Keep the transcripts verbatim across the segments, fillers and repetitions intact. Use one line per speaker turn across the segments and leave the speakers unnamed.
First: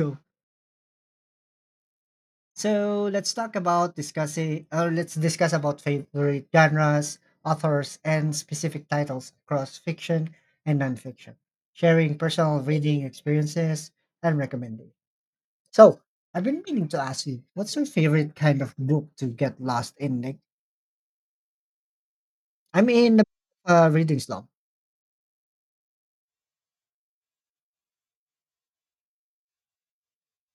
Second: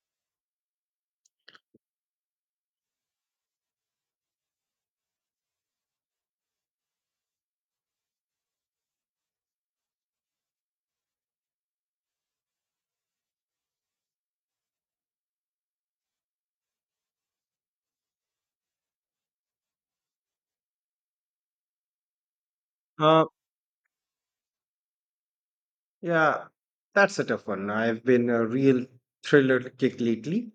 True. So let's talk about discussing, or let's discuss about favorite genres, authors, and specific titles across fiction and nonfiction, sharing personal reading experiences and recommendations. So I've been meaning to ask you, what's your favorite kind of book to get lost in? Nick? I'm in the
Uh,
uh, reading slump.
yeah, that's a tough one. I've been a real thriller kick lately.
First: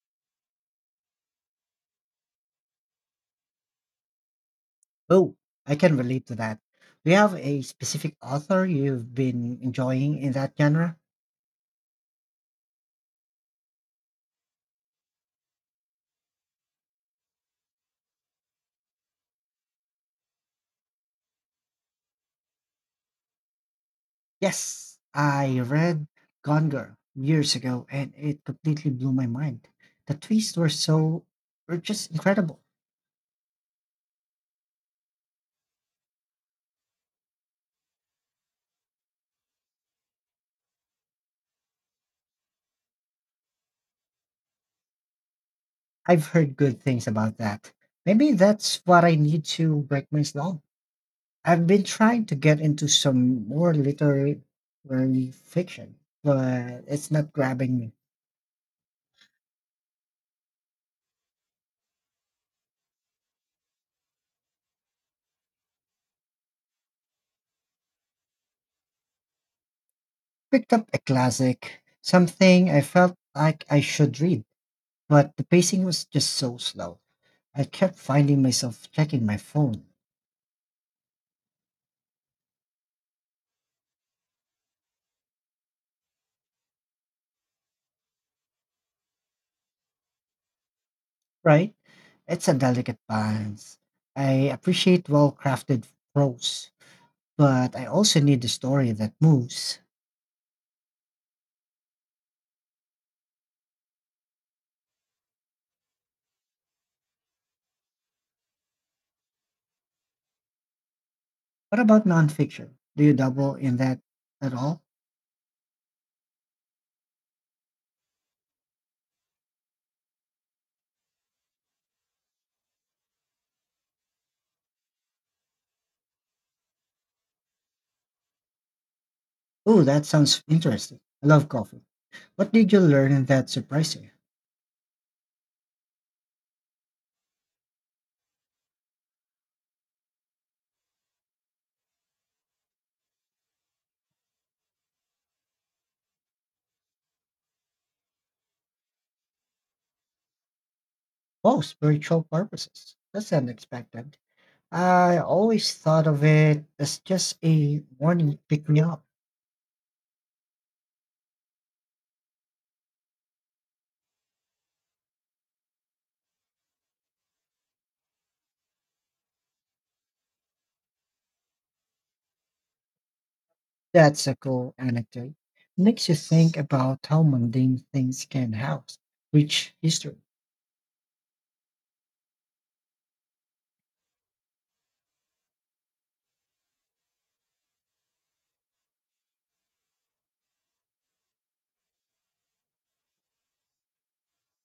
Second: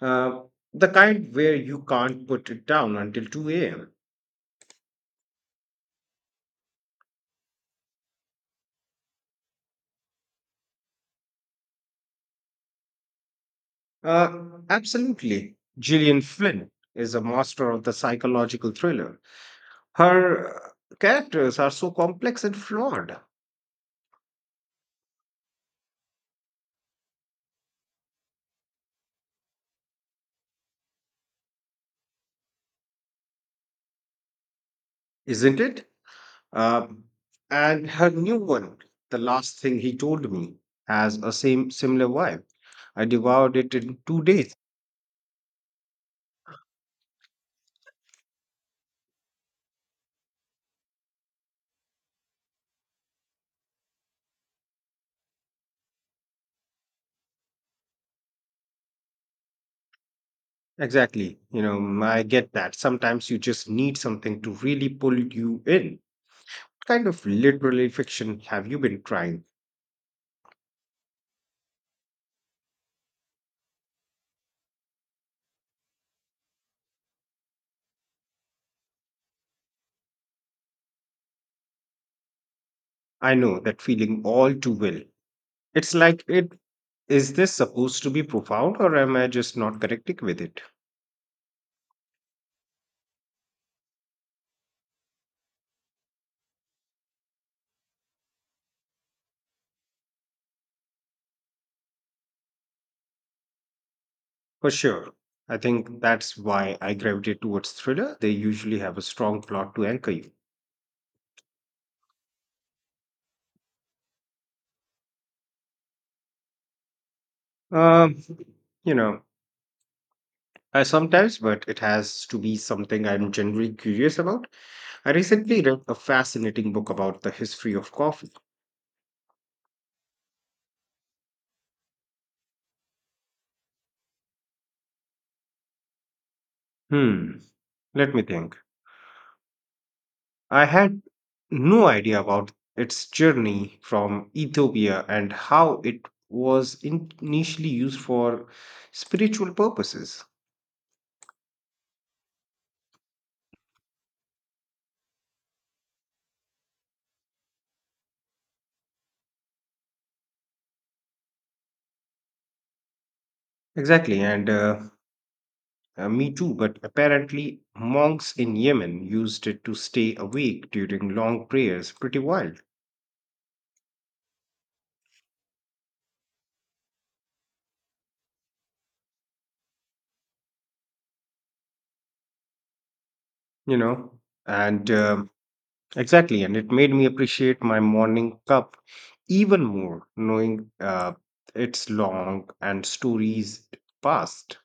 Uh, the kind where you can't put it down until two a m.
Oh, I can relate to that. Do you have a specific author you've been enjoying in that genre?
Uh, absolutely. Gillian Flynn is a master of the psychological thriller. Her uh, characters are so complex and flawed,
Yes, I read Gone Girl years ago and it completely blew my mind. The twists were so were just incredible.
isn't it? Uh, and her new one, The Last Thing He Told Me, has a same similar vibe. I devoured it in two days.
I've heard good things about that. Maybe that's what I need to break my slump. I've been trying to get into some more literary fiction, but it's not grabbing me.
Exactly. You know, mm, I get that. Sometimes you just need something to really pull you in. What kind of literary fiction have you been trying?
Picked up a classic, something I felt like I should read, but the pacing was just so slow. I kept finding myself checking my phone.
I know that feeling all too well. It's like it. Is this supposed to be profound, or am I just not connecting with it?
Right? It's a delicate balance. I appreciate well crafted prose, but I also need a story that moves.
For sure. I think that's why I gravitate towards thriller. They usually have a strong plot to anchor you.
What about nonfiction? Do you double in that at all?
Um, you know, I sometimes, but it has to be something I'm generally curious about. I recently read a fascinating book about the history of coffee.
Oh, that sounds interesting. I love coffee. What did you learn in that surprised you?
Hmm, let me think. I had no idea about its journey from Ethiopia and how it was in- initially used for spiritual purposes.
Oh, spiritual purposes. That's unexpected. I always thought of it as just a morning pick me up.
Exactly, and uh, uh, me too, but apparently, monks in Yemen used it to stay awake during long prayers. Pretty wild,
That's a cool anecdote. Makes you think about how mundane things can house. Rich history.
you know? And um exactly, and it made me appreciate my morning cup even more, knowing uh, its long and stories past.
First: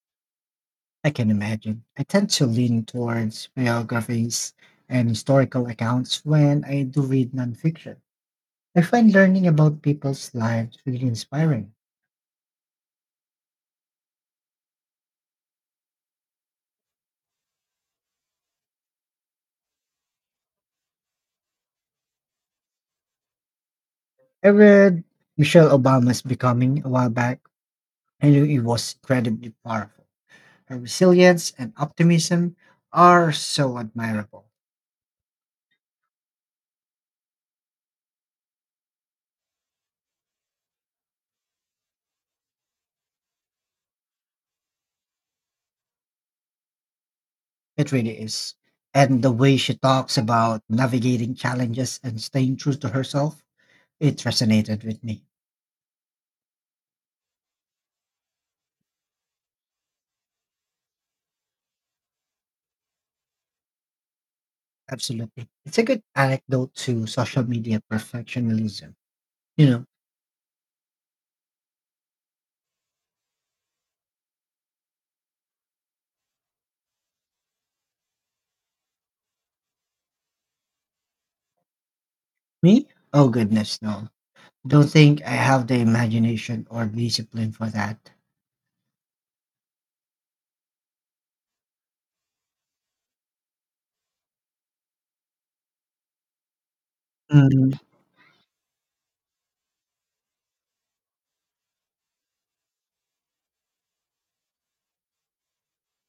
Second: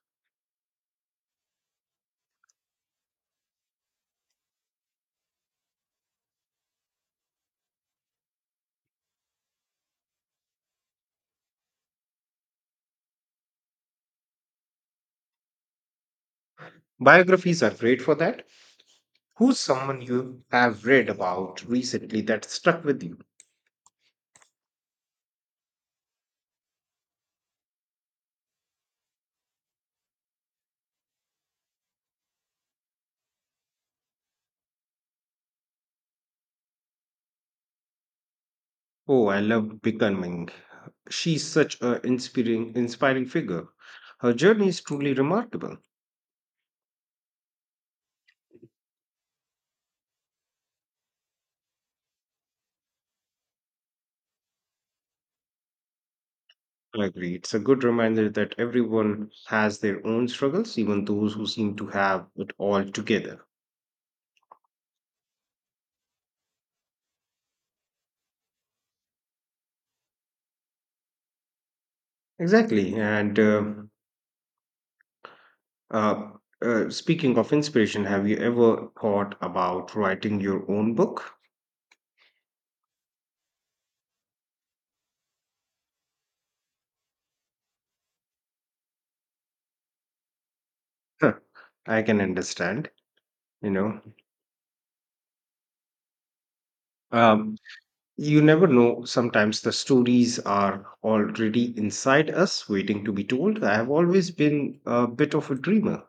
I can imagine. I tend to lean towards biographies and historical accounts when I do read nonfiction. I find learning about people's lives really inspiring.
Biographies are great for that. Who's someone you have read about recently that stuck with you?
I read Michelle Obama's Becoming a while back, and it was incredibly powerful. Her resilience and optimism are so admirable.
Oh, I love Becoming. She's such an inspiring, inspiring figure. Her journey is truly remarkable.
It really is. And the way she talks about navigating challenges and staying true to herself, it resonated with me.
I agree. It's a good reminder that everyone has their own struggles, even those who seem to have it all together.
Absolutely. It's a good anecdote to social media perfectionism. You know,
Exactly. And uh, uh, uh, speaking of inspiration, have you ever thought about writing your own book?
me? Oh, goodness, no. Don't think I have the imagination or discipline for that.
Huh, I can understand. you know um,
Mm,
you never know. Sometimes the stories are already inside us, waiting to be told. I have always been a bit of a dreamer.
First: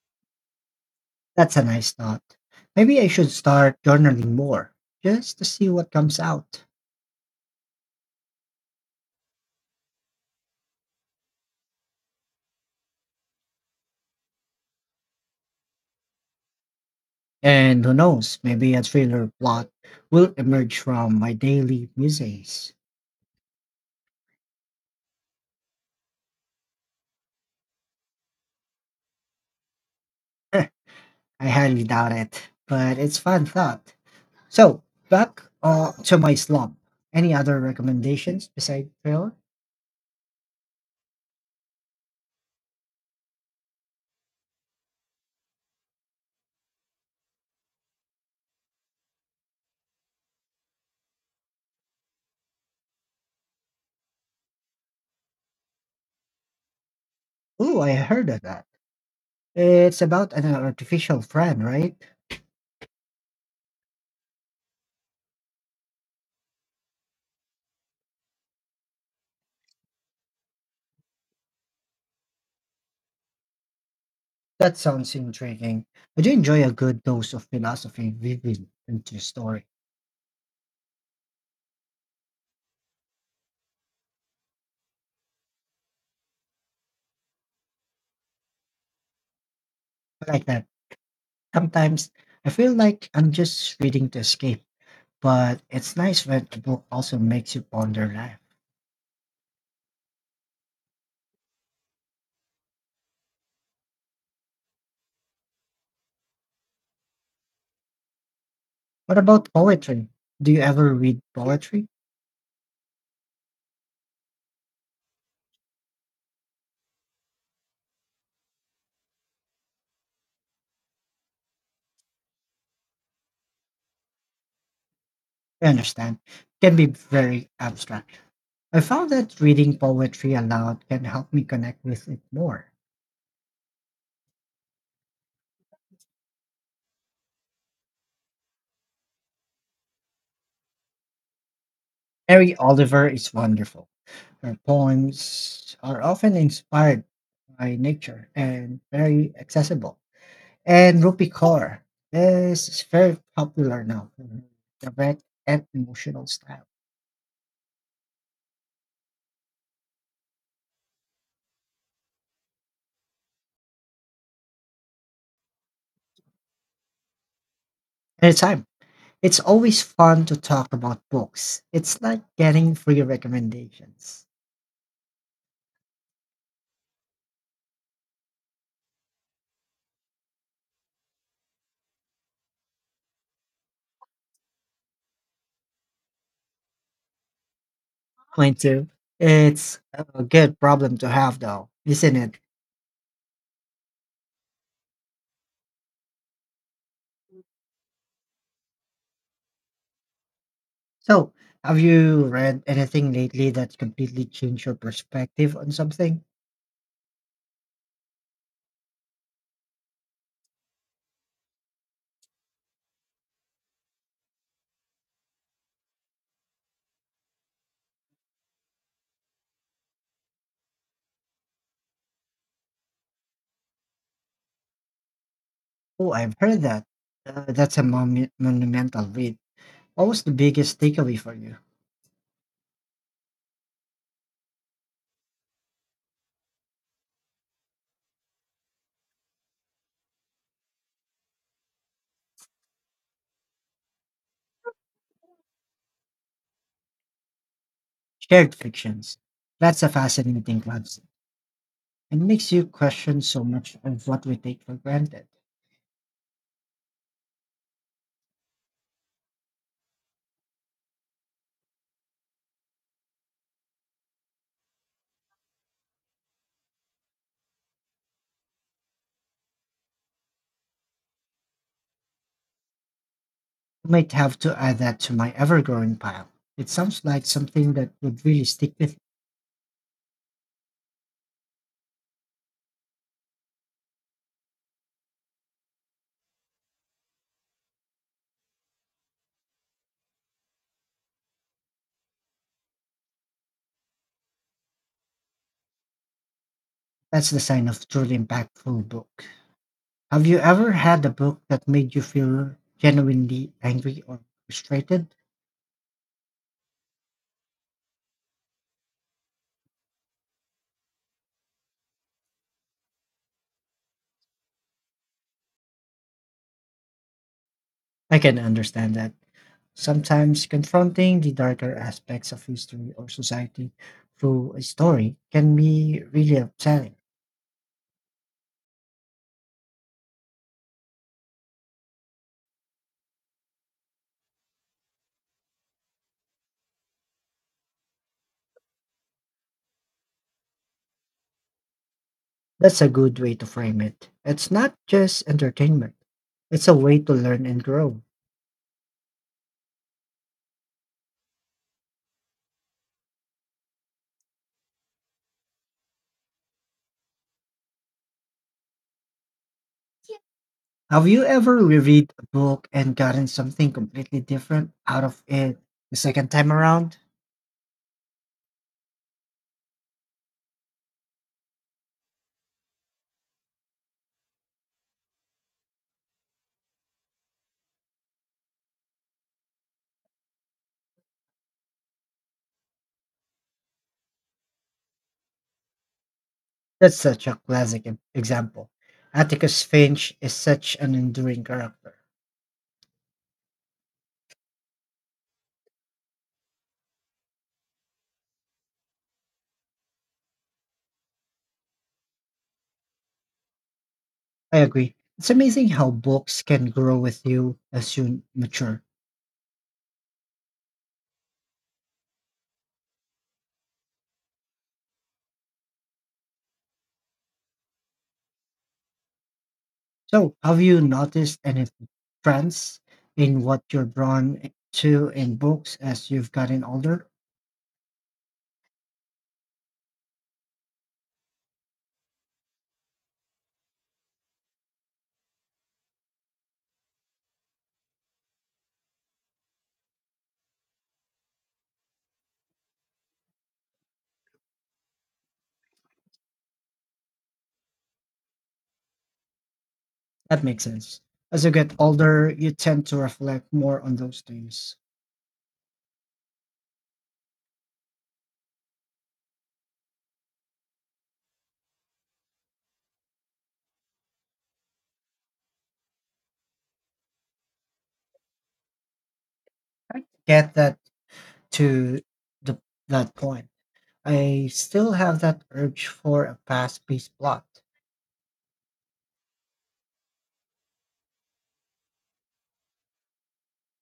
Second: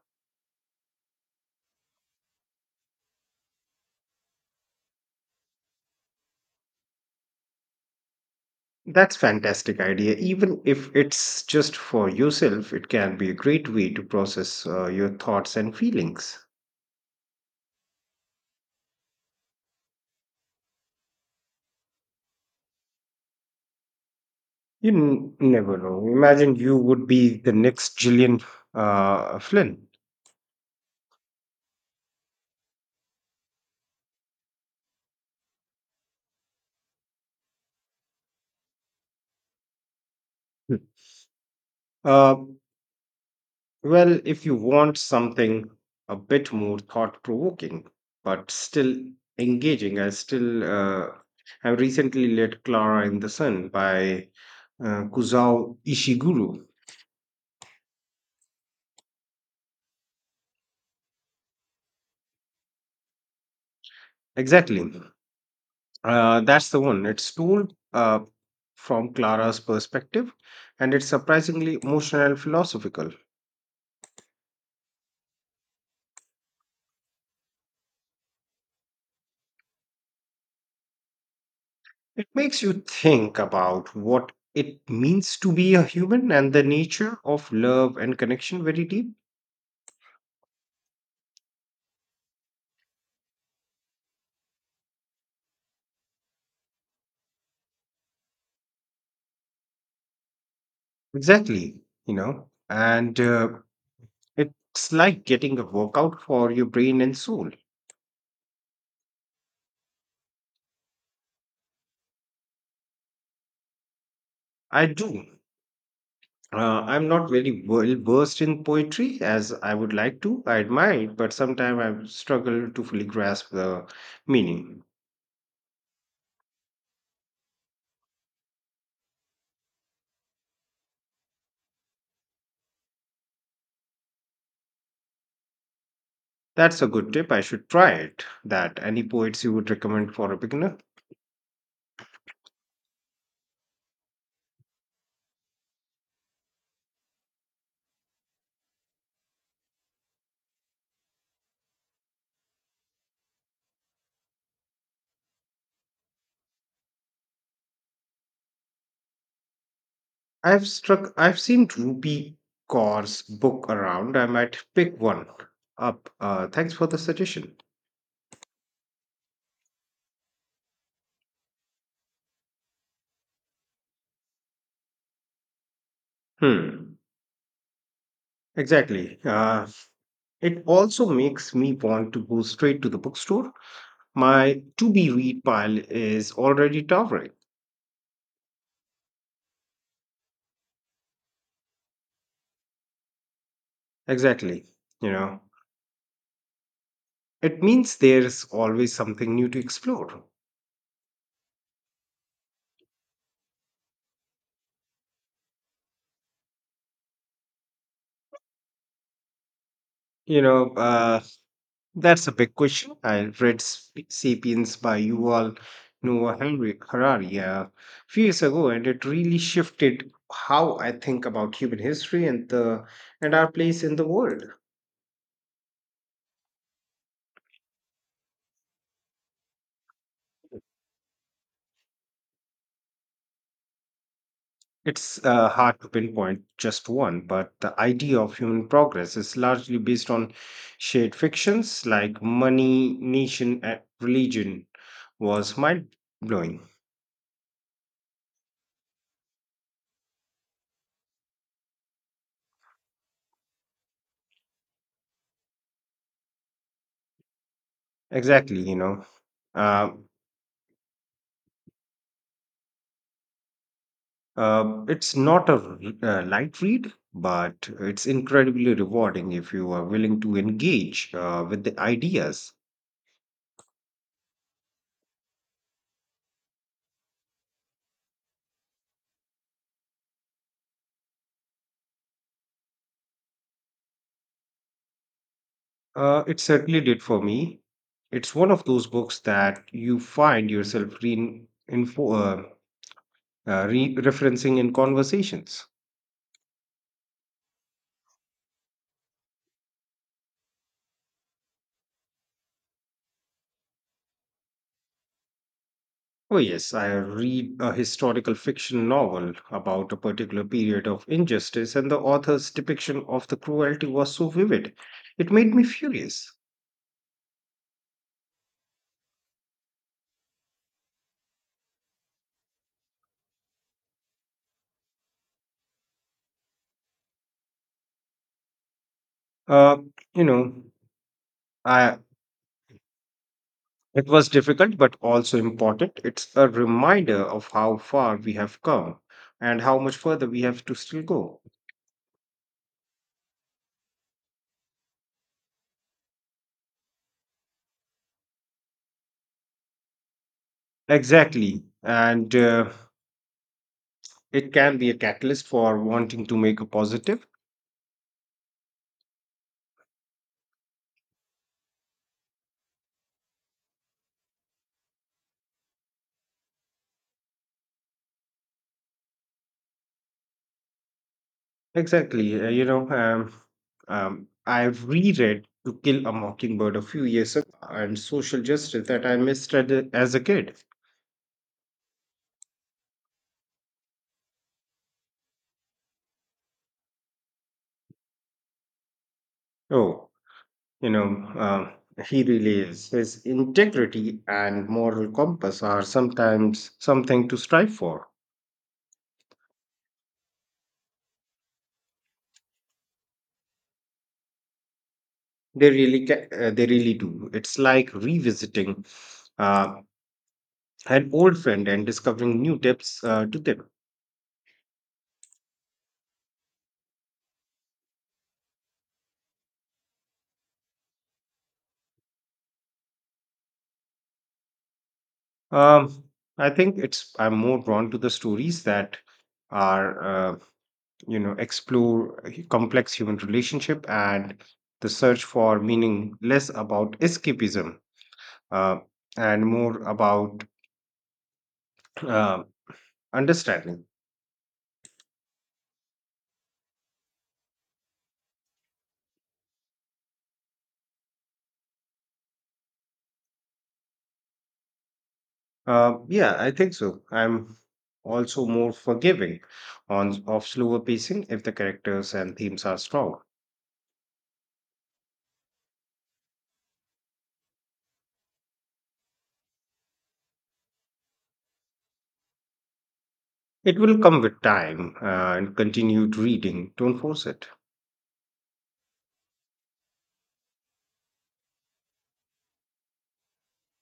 that's a nice thought. Maybe I should start journaling more just to see what comes out.
That's fantastic idea. Even if it's just for yourself, it can be a great way to process uh, your thoughts and feelings.
And who knows, maybe a thriller plot will emerge from my daily musings.
You n- never know. Imagine you would be the next Gillian uh, Flynn.
I highly doubt it, but it's fun thought. So back uh, to my slump. Any other recommendations besides Thriller?
Hmm. Uh, well, if you want something a bit more thought-provoking, but still engaging, I still uh, have recently read Clara in the Sun by uh, Kusao Ishiguro.
Ooh, I heard of that. It's about an artificial friend, right?
Exactly. Uh, that's the one. It's told uh, from Clara's perspective, and it's surprisingly emotional and philosophical.
That sounds intriguing. I do enjoy a good dose of philosophy weaving into a story.
It makes you think about what it means to be a human and the nature of love and connection very deep.
I like that. Sometimes I feel like I'm just reading to escape, but it's nice when a book also makes you ponder life.
Exactly, you know, and uh, it's like getting a workout for your brain and soul.
What about poetry? Do you ever read poetry?
I do. Uh, I'm not very well versed in poetry as I would like to. I admire it, but sometimes I struggle to fully grasp the meaning.
I understand. Can be very abstract. I found that reading poetry aloud can help me connect with it more.
That's a good tip. I should try it. That any poets you would recommend for a beginner?
Mary Oliver is wonderful. Her poems are often inspired by nature and very accessible. And Rupi Kaur is very popular now for her direct and emotional style.
I've struck. I've seen Rupi Kaur's book around. I might pick one up. Uh, thanks for the suggestion.
Anytime, it's always fun to talk about books. It's like getting free recommendations.
Hmm. Exactly. Uh, it also makes me want to go straight to the bookstore. My to be read pile is already towering.
Point two. It's a good problem to have, though, isn't it?
Exactly. You know, it means there's always something new to explore.
So, have you read anything lately that's completely changed your perspective on something?
You know, uh, that's a big question. I read Sp- *Sapiens* by Yuval Noah Henry- Harari a few years ago, and it really shifted how I think about human history and the and our place in the world.
Oh, I've heard that. Uh, that's a monu- monumental read. What was the biggest takeaway for you?
It's uh, hard to pinpoint just one, but the idea of human progress is largely based on shared fictions like money, nation, and religion was mind blowing.
Shared fictions. That's a fascinating concept. It makes you question so much of what we take for granted.
Exactly, you know. Uh, uh, it's not a r- uh, light read, but it's incredibly rewarding if you are willing to engage uh, with the ideas.
I might have to add that to my ever growing pile. It sounds like something that would really stick with.
Uh, it certainly did for me. It's one of those books that you find yourself reinforcing uh, re- referencing in conversations.
That's the sign of truly impactful book. Have you ever had a book that made you feel genuinely angry or frustrated?
Oh, yes, I read a historical fiction novel about a particular period of injustice, and the author's depiction of the cruelty was so vivid. It made me furious.
I can understand that. Sometimes confronting the darker aspects of history or society through a story can be really upsetting.
Uh, you know, I, it was difficult but also important. It's a reminder of how far we have come and how much further we have to still go.
That's a good way to frame it. It's not just entertainment, it's a way to learn and grow.
Exactly. And uh, it can be a catalyst for wanting to make a positive.
Have you ever reread a book and gotten something completely different out of it the second time around?
Exactly. uh, you know, um, um, I reread To Kill a Mockingbird a few years ago and social justice that I misread it as a kid.
That's such a classic e- example. Atticus
Oh,
Finch is such
You
an
know,
enduring character.
uh, he really is. His integrity and moral compass are sometimes something to strive for.
I agree. It's amazing
They
how
really, ca-
books
uh,
can
they really
grow with
do.
you
It's like
as you mature.
revisiting uh, an old friend and discovering new depths uh, to them.
So, have you noticed any trends in what you're drawn to in books
Um,
as you've
I
gotten
think
older?
it's. I'm more drawn to the stories that are, uh, you know, explore h- complex human relationship and the search for meaning, less about escapism uh, and more about. um Understanding.
That makes sense. As you get older, you tend to reflect more on those things.
Uh, yeah, I think so. I'm also more forgiving on of slower pacing if the characters and themes are strong.
I get that to the, that point.
It will come with
I still
time
have
uh,
that
and
urge
continued
for a
reading.
fast
Don't
paced
force
plot.
it.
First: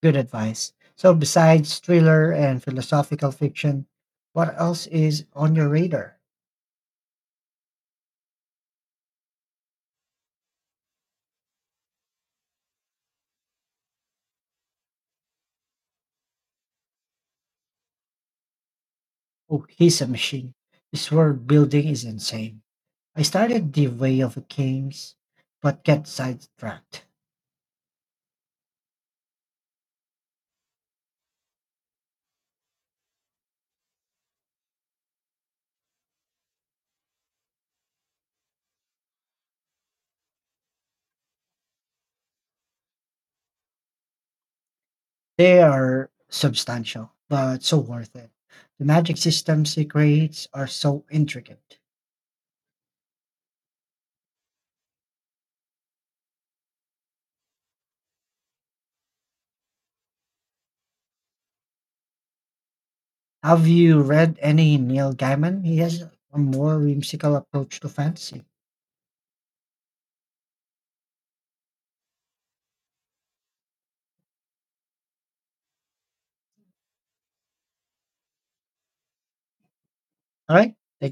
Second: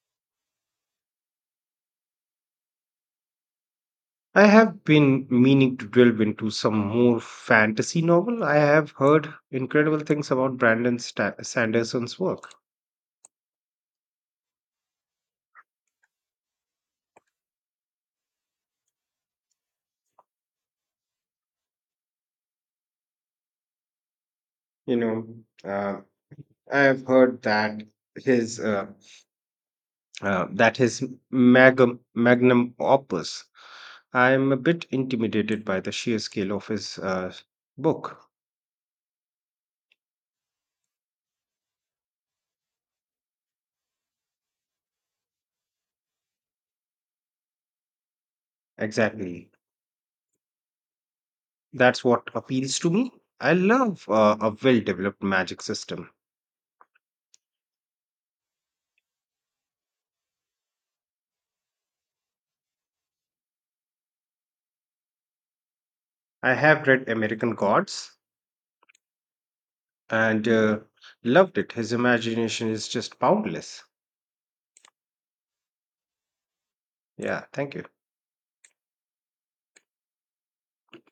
Good advice. So, besides thriller and philosophical fiction,
I
what
have
else is
been
on your
meaning to
radar?
delve into some more fantasy novel. I have heard incredible things about Brandon Sta- Sanderson's work.
Oh, he's a machine. His world building is insane. I started The Way of the
You
Kings,
know,
but
uh,
get
I have
sidetracked.
heard that his uh, uh, that his mag- magnum opus. I am a bit intimidated by the sheer scale of his uh, book.
They are substantial, but so worth it. The magic
Exactly.
systems he creates are so intricate.
That's what appeals to me. I love uh, a well developed magic system.
Have you read any Neil Gaiman? He has a
I
more
have read
whimsical
American
approach to
Gods
fantasy.
and uh, loved it. His imagination is just boundless. Yeah, thank you.
All right. Thank